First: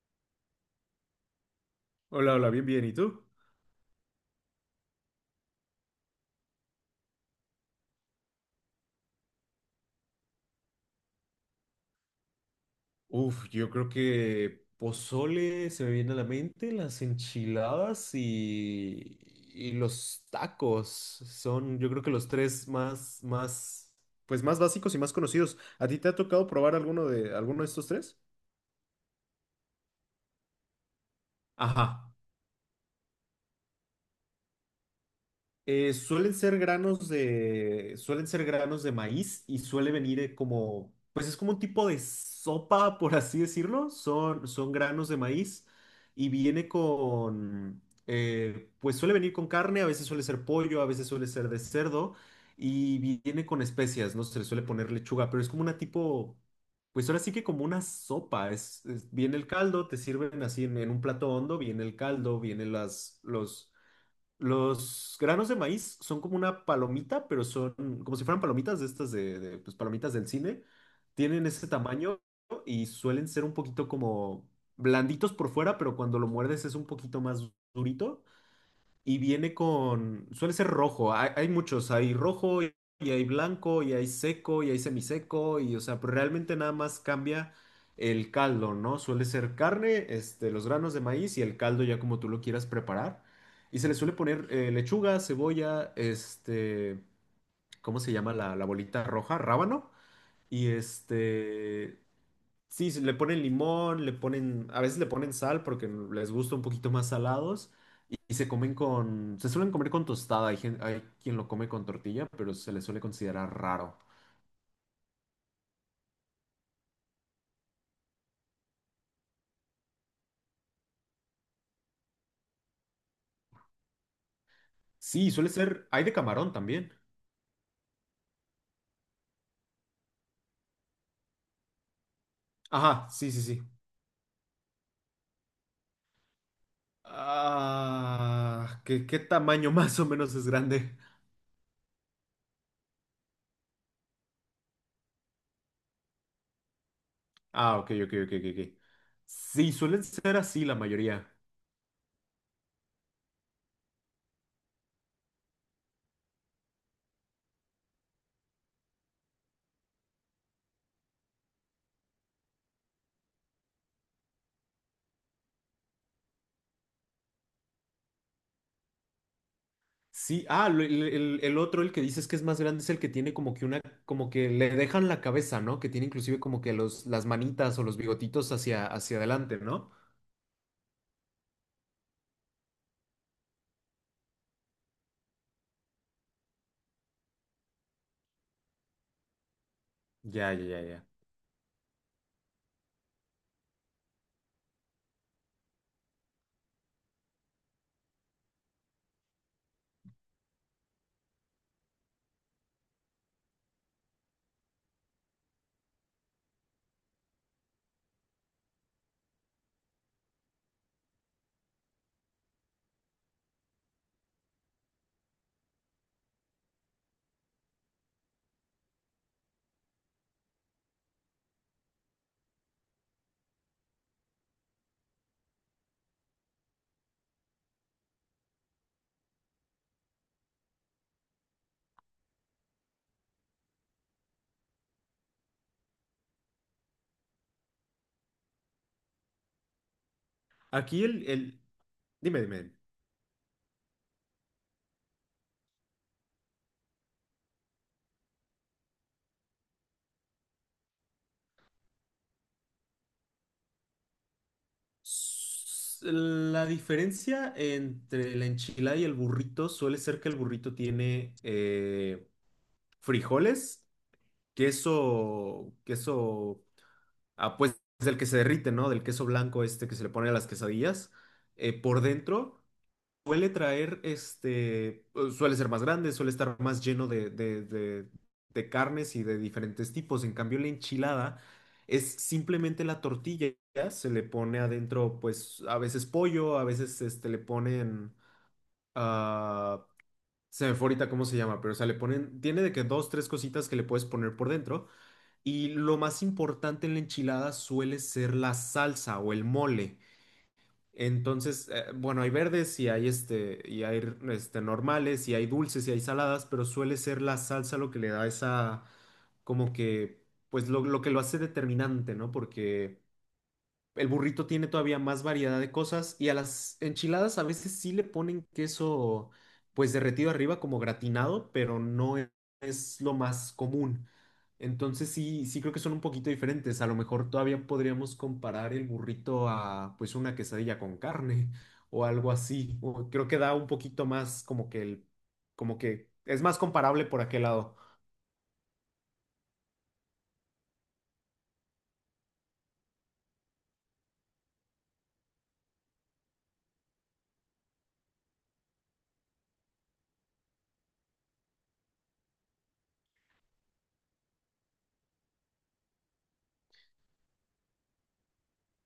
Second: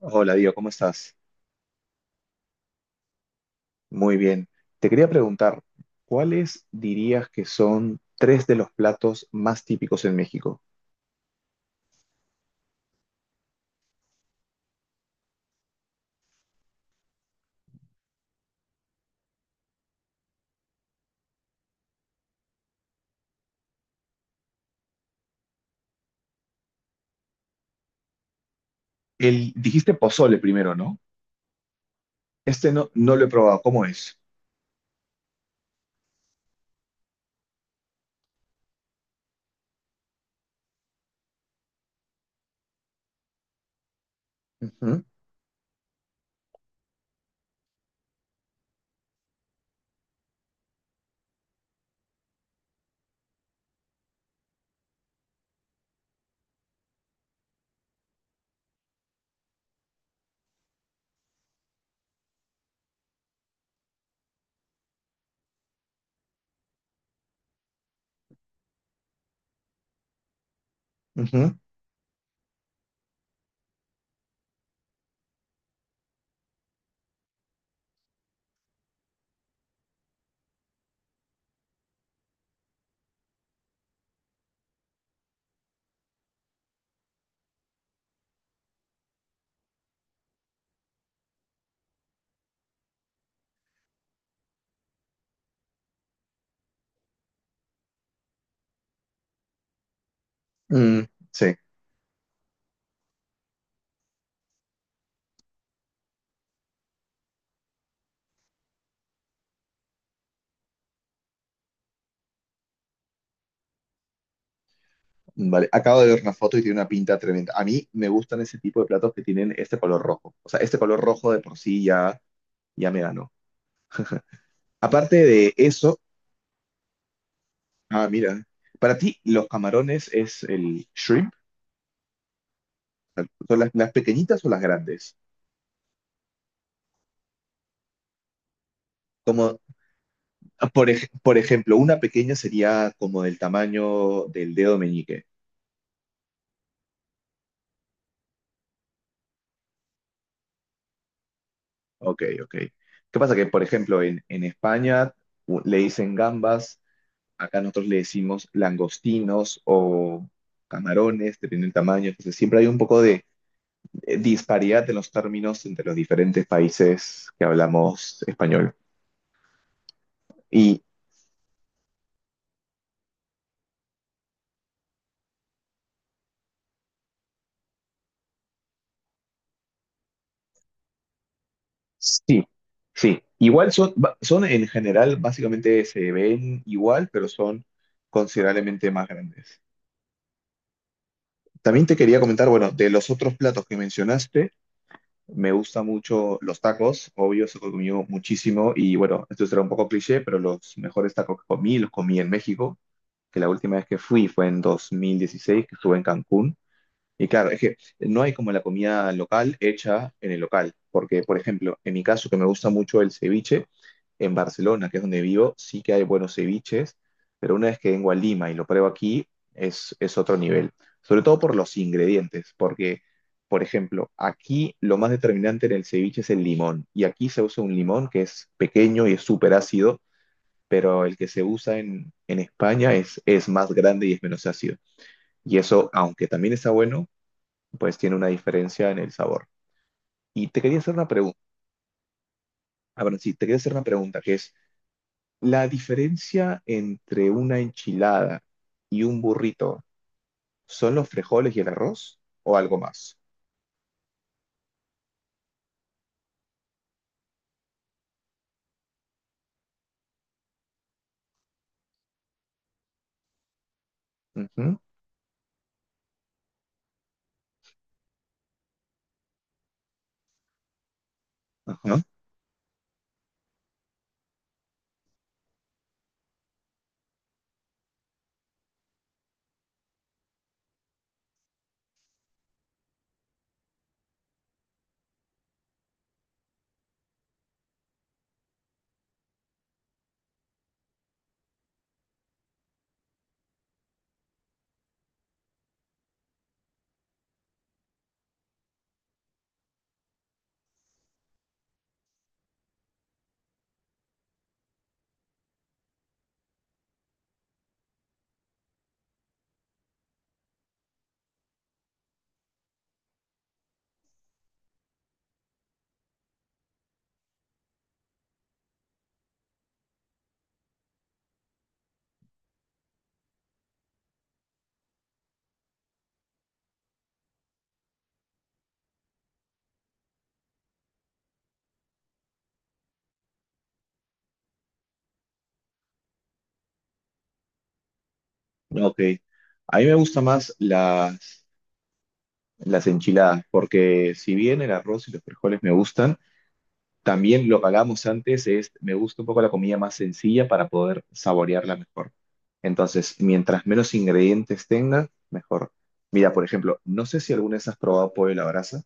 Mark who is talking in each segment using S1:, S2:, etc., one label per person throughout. S1: Hola, Diego, ¿cómo estás?
S2: Hola, hola, bien, bien. ¿Y tú?
S1: Muy bien. Te quería preguntar, ¿cuáles dirías que son tres de los platos más típicos en México?
S2: Uf, yo creo que pozole se me viene a la mente, las enchiladas y los tacos son, yo creo que los tres más pues más básicos y más conocidos. ¿A ti te ha tocado probar alguno de estos tres?
S1: El, dijiste pozole primero, ¿no?
S2: Ajá.
S1: Este no lo he probado, ¿cómo es?
S2: Suelen ser suelen ser granos de maíz y suele venir como, pues es como un tipo de sopa, por así decirlo. Son
S1: Ujú,
S2: granos de maíz y viene con, pues suele venir con carne, a veces suele ser pollo, a veces suele ser de cerdo y viene con especias, no se le suele poner lechuga, pero es como una tipo, pues ahora sí que como una sopa. Viene el caldo, te sirven así en un plato hondo, viene el caldo, vienen las, los granos de maíz son como una palomita, pero son como si fueran palomitas de estas pues, palomitas del cine. Tienen
S1: ujú,
S2: ese tamaño y suelen ser un poquito como blanditos por fuera, pero cuando lo muerdes es un poquito más durito y viene con, suele ser rojo, hay muchos, hay rojo y hay blanco y hay seco y hay semiseco y o sea, pero realmente nada más cambia el caldo, ¿no? Suele ser carne, este, los granos de maíz y el caldo ya como tú lo quieras preparar. Y se le suele poner lechuga, cebolla, este, ¿cómo se llama la bolita roja? Rábano. Y
S1: mm, sí,
S2: este, sí, le ponen limón, le ponen, a veces le ponen sal porque les gusta un poquito más salados y se suelen comer con tostada, hay, hay quien lo come con tortilla, pero se le suele considerar raro.
S1: vale. Acabo de ver una foto y tiene una pinta tremenda. A mí me gustan ese tipo de platos que tienen este color rojo. O sea, este color rojo de por sí ya, ya me ganó. Aparte
S2: Sí, suele
S1: de
S2: ser,
S1: eso,
S2: hay de camarón también.
S1: ah, mira, para ti los camarones es el shrimp.
S2: Ajá, sí, sí,
S1: ¿Son
S2: sí.
S1: las pequeñitas o las grandes?
S2: Ah, ¿qué, qué
S1: Como,
S2: tamaño más o menos es
S1: por,
S2: grande?
S1: por ejemplo, una pequeña sería como del tamaño del dedo meñique.
S2: Ah, ok, ok, ok, ok. Ok. Sí, suelen ser así la mayoría.
S1: Ok, ok. ¿Qué pasa? Que, por ejemplo, en España le dicen gambas, acá nosotros le decimos langostinos o camarones, dependiendo del tamaño. Entonces, siempre hay un poco de disparidad en los términos entre los diferentes países que hablamos español.
S2: Sí, ah,
S1: Y
S2: el otro, el que dices que es más grande, es el que tiene como que una, como que le dejan la cabeza, ¿no? Que tiene inclusive como que las manitas o los bigotitos hacia, hacia adelante, ¿no?
S1: sí, sí. Igual son, son en general, básicamente se ven igual, pero son considerablemente más grandes.
S2: Ya, ya, ya, ya.
S1: También te quería comentar, bueno, de los otros platos que mencionaste, me gustan mucho los tacos, obvio, se comí muchísimo y bueno, esto será un poco cliché, pero los mejores tacos que comí los comí en México, que la última vez que fui fue en 2016, que estuve en Cancún. Y claro, es que no hay como la comida local hecha en el local, porque por ejemplo, en mi caso que me gusta mucho el ceviche, en Barcelona, que es donde vivo, sí que hay buenos ceviches, pero una vez que vengo a Lima y lo pruebo aquí, es otro nivel, sobre todo por los ingredientes, porque por ejemplo, aquí lo más determinante en el ceviche es el limón, y aquí se usa un limón que es pequeño y es súper ácido, pero el que se usa en España es más grande y es menos ácido. Y eso, aunque también está bueno, pues tiene una diferencia en el sabor. Y te quería hacer
S2: Aquí
S1: una
S2: el,
S1: pregunta,
S2: el, Dime, dime.
S1: a ver, sí, te quería hacer una pregunta, que es, ¿la diferencia entre una enchilada y un burrito son los frijoles y el arroz o algo más?
S2: La diferencia entre la enchilada y el burrito suele ser que el burrito tiene frijoles,
S1: Ujú,
S2: queso, ah, pues del que se derrite, ¿no? Del queso blanco este que se le pone a las quesadillas,
S1: ajá,
S2: por dentro. Suele traer, este, suele ser más grande, suele estar más lleno de carnes y de diferentes tipos. En cambio, la enchilada es simplemente la tortilla, se le pone adentro, pues, a veces pollo, a veces, este, ah, se me fue ahorita cómo se llama, pero, o sea, le ponen, tiene de que dos, tres cositas que le puedes poner por dentro. Y lo más importante en la enchilada suele ser la salsa o el mole. Entonces, bueno, hay verdes y hay este, normales y hay dulces y hay saladas, pero suele ser la salsa lo que le da esa, como que, pues lo que lo hace determinante, ¿no? Porque el burrito tiene todavía más variedad de cosas y a las enchiladas a veces sí le ponen queso pues derretido arriba como gratinado, pero no e- es lo más común. Entonces sí, sí creo que son un poquito diferentes. A lo mejor todavía podríamos comparar el burrito a pues una quesadilla con carne o algo así. O creo que da un poquito más como que el, como que es más comparable por aquel lado.
S1: ok. A mí me gustan más las enchiladas, porque si bien el arroz y los frijoles me gustan, también lo que hablábamos antes es, me gusta un poco la comida más sencilla para poder saborearla mejor. Entonces, mientras menos ingredientes tenga, mejor. Mira, por ejemplo, no sé si alguna vez has probado pollo a la brasa.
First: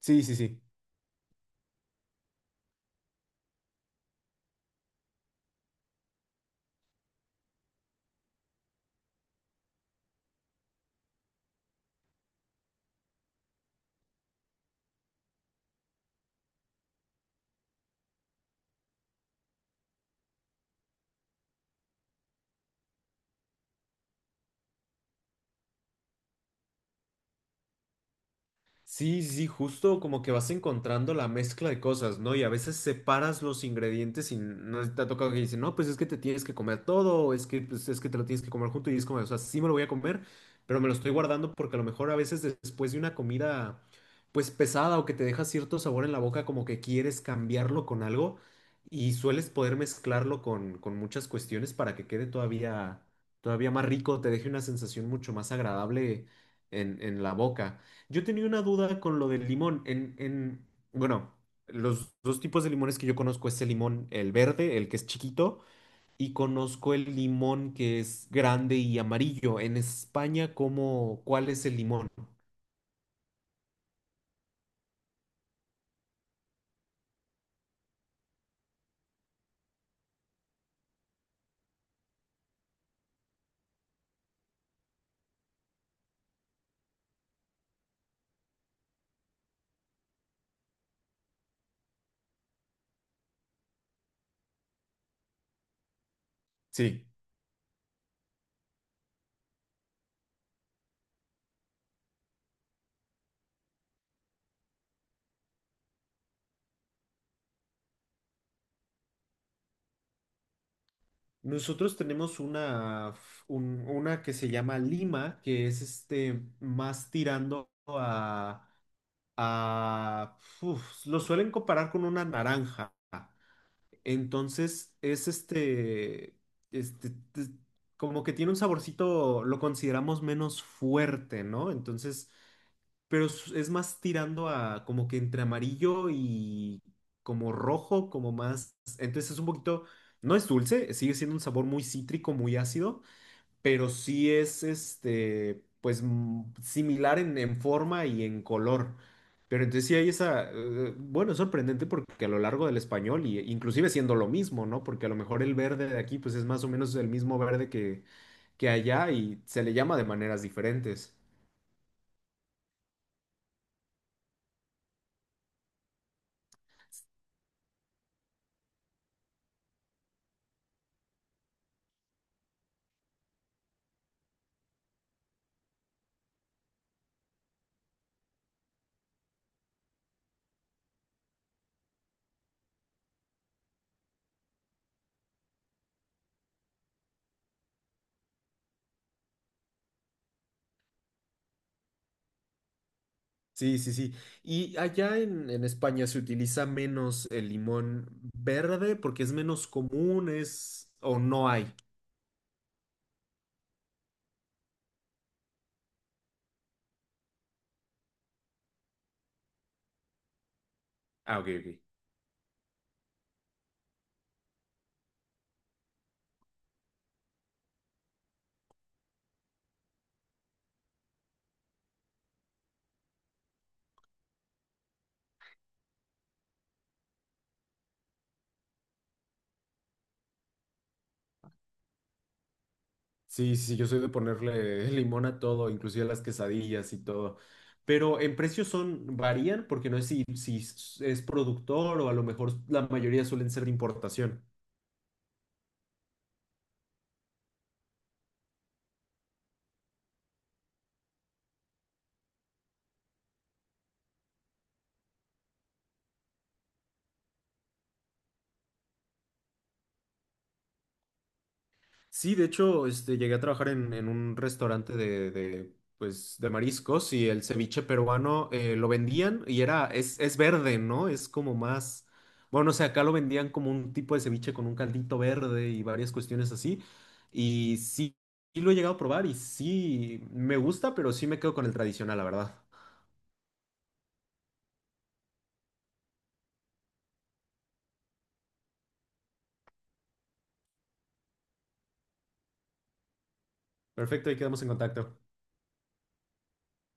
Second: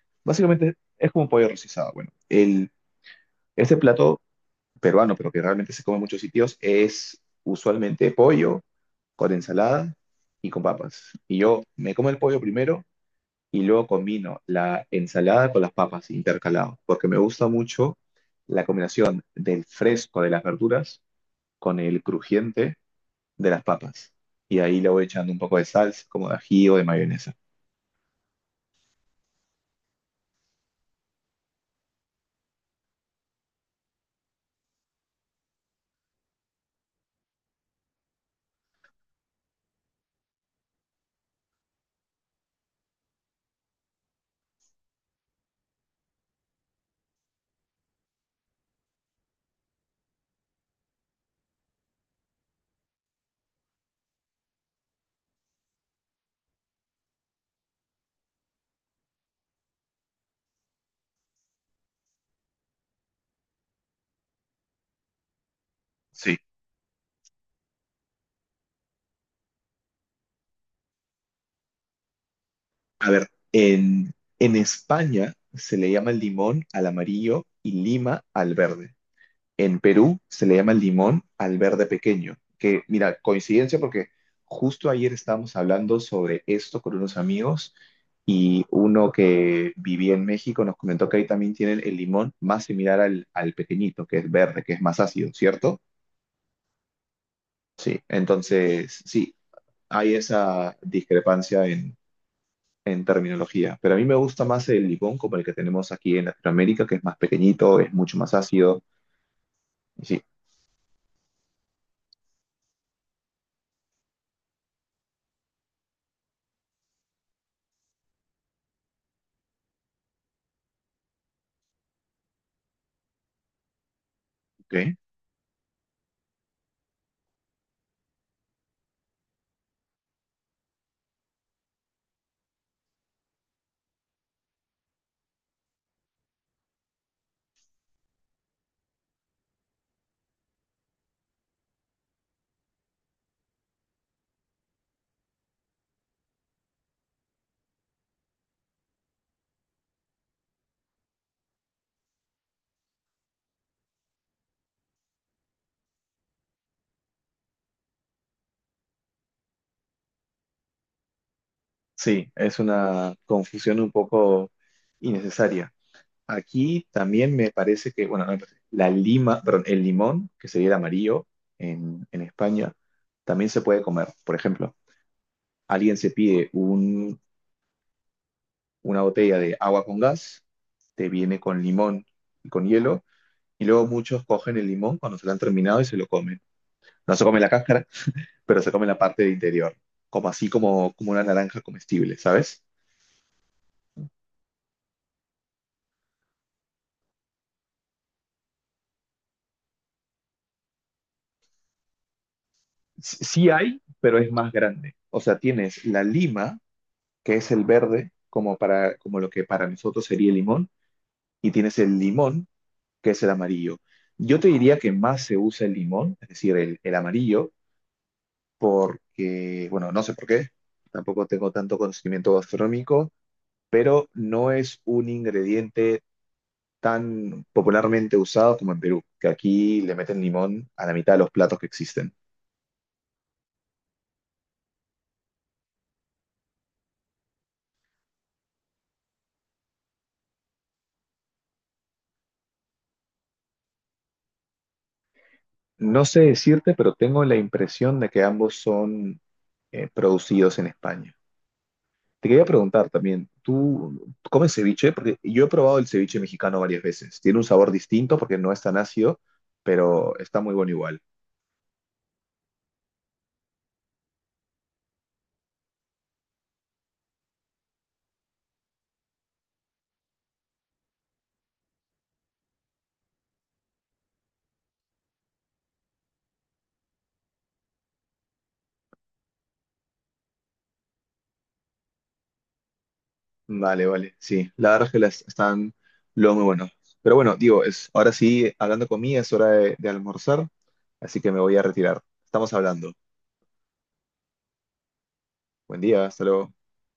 S2: Sí, sí, sí.
S1: Básicamente es como un pollo rostizado. Bueno, el, este plato peruano, pero que realmente se come en muchos sitios, es usualmente pollo con ensalada y con papas. Y yo me como el pollo primero y luego combino la ensalada con las papas intercalado, porque me gusta mucho la combinación del fresco de las verduras con el crujiente de las papas. Y ahí le voy echando un poco de salsa, como de ají o de mayonesa.
S2: Sí, sí, sí, justo como que vas encontrando la mezcla de cosas, ¿no? Y a veces separas los ingredientes y no te ha tocado que dicen, no, pues es que te tienes que comer todo, o es que, pues, es que te lo tienes que comer junto y es como, o sea, sí me lo voy a comer, pero me lo estoy guardando porque a lo mejor a veces después de una comida, pues pesada o que te deja cierto sabor en la boca, como que quieres cambiarlo con algo y sueles poder mezclarlo con muchas cuestiones para que quede todavía, todavía más rico, te deje una sensación mucho más agradable en la boca. Yo tenía una duda con lo del limón. Bueno, los dos tipos de limones que yo conozco es el limón, el verde, el que es chiquito, y
S1: Sí.
S2: conozco el limón que es grande y amarillo. En España, ¿cómo, cuál es el limón?
S1: En, en España se le llama el limón al amarillo y lima al verde. En Perú se le llama limón al verde pequeño, que mira, coincidencia porque justo ayer estábamos hablando sobre esto con unos amigos y uno que vivía en México nos comentó que ahí también tienen el limón más similar al, al pequeñito, que es verde, que es más ácido, ¿cierto?
S2: Sí.
S1: Sí, entonces sí, hay esa discrepancia en terminología, pero a mí me gusta más el limón como el que tenemos aquí en Latinoamérica, que es más pequeñito, es mucho más ácido. Sí,
S2: Nosotros tenemos una que se llama lima, que es este más tirando a uf, lo suelen comparar con una naranja. Entonces
S1: ok.
S2: es este, este, te- como que tiene un saborcito, lo consideramos menos fuerte, ¿no? Entonces, pero es más tirando a como que entre amarillo y como rojo, como más, entonces es un poquito, no es dulce, sigue siendo un sabor muy cítrico, muy ácido, pero sí es este, pues mm, similar en forma y en color. Pero entonces sí hay esa, bueno, es sorprendente porque a lo largo del español, y inclusive siendo lo mismo, ¿no? Porque a lo mejor el verde de aquí, pues es más o menos el mismo verde que allá y se le llama de maneras diferentes.
S1: Sí, es una confusión un poco innecesaria. Aquí también me parece que, bueno, no me parece, la lima, perdón, el limón, que sería el amarillo en España, también se puede comer. Por ejemplo, alguien se pide un- una botella de agua con gas, te viene con limón y con hielo, y luego muchos cogen el limón cuando se lo han terminado y se lo comen. No se come la cáscara, pero se come la parte del interior, como así como, como una naranja comestible, ¿sabes?
S2: Sí, sí, sí. Y allá en España se utiliza menos el limón verde porque es menos común, es o no hay.
S1: S- sí hay, pero es más grande. O sea, tienes la lima, que es el verde, como, para, como lo que para nosotros sería el limón,
S2: Ah, ok,
S1: y
S2: ok.
S1: tienes el limón, que es el amarillo. Yo te diría que más se usa el limón, es decir, el amarillo, porque, bueno, no sé por qué, tampoco tengo tanto conocimiento gastronómico, pero no es un ingrediente tan popularmente usado como en Perú, que aquí le meten limón a la mitad de los platos que existen.
S2: Sí, sí, sí, yo soy de ponerle limón a todo, inclusive a las quesadillas y todo. Pero en precios son, varían porque no es si es productor o a lo mejor la mayoría suelen ser de importación.
S1: No sé decirte, pero tengo la impresión de que ambos son producidos en España. Te quería preguntar también, ¿tú comes ceviche? Porque yo he probado el ceviche mexicano varias veces. Tiene un sabor distinto porque no es tan ácido, pero está muy bueno igual.
S2: Sí, de hecho, este, llegué a trabajar en un restaurante pues, de mariscos y el ceviche peruano lo vendían y es verde, ¿no? Es como más, bueno, o sea, acá lo vendían como un tipo de ceviche con un caldito verde y varias cuestiones así. Y sí, sí lo he llegado a probar y sí, me gusta, pero sí me quedo con el tradicional, la verdad.
S1: Vale, vale, sí. La verdad es que las están lo muy buenos. Pero bueno, digo, es, ahora sí, hablando conmigo, es hora de almorzar, así que me voy a retirar. Estamos hablando.
S2: Perfecto, ahí quedamos en contacto.
S1: Buen día, hasta luego.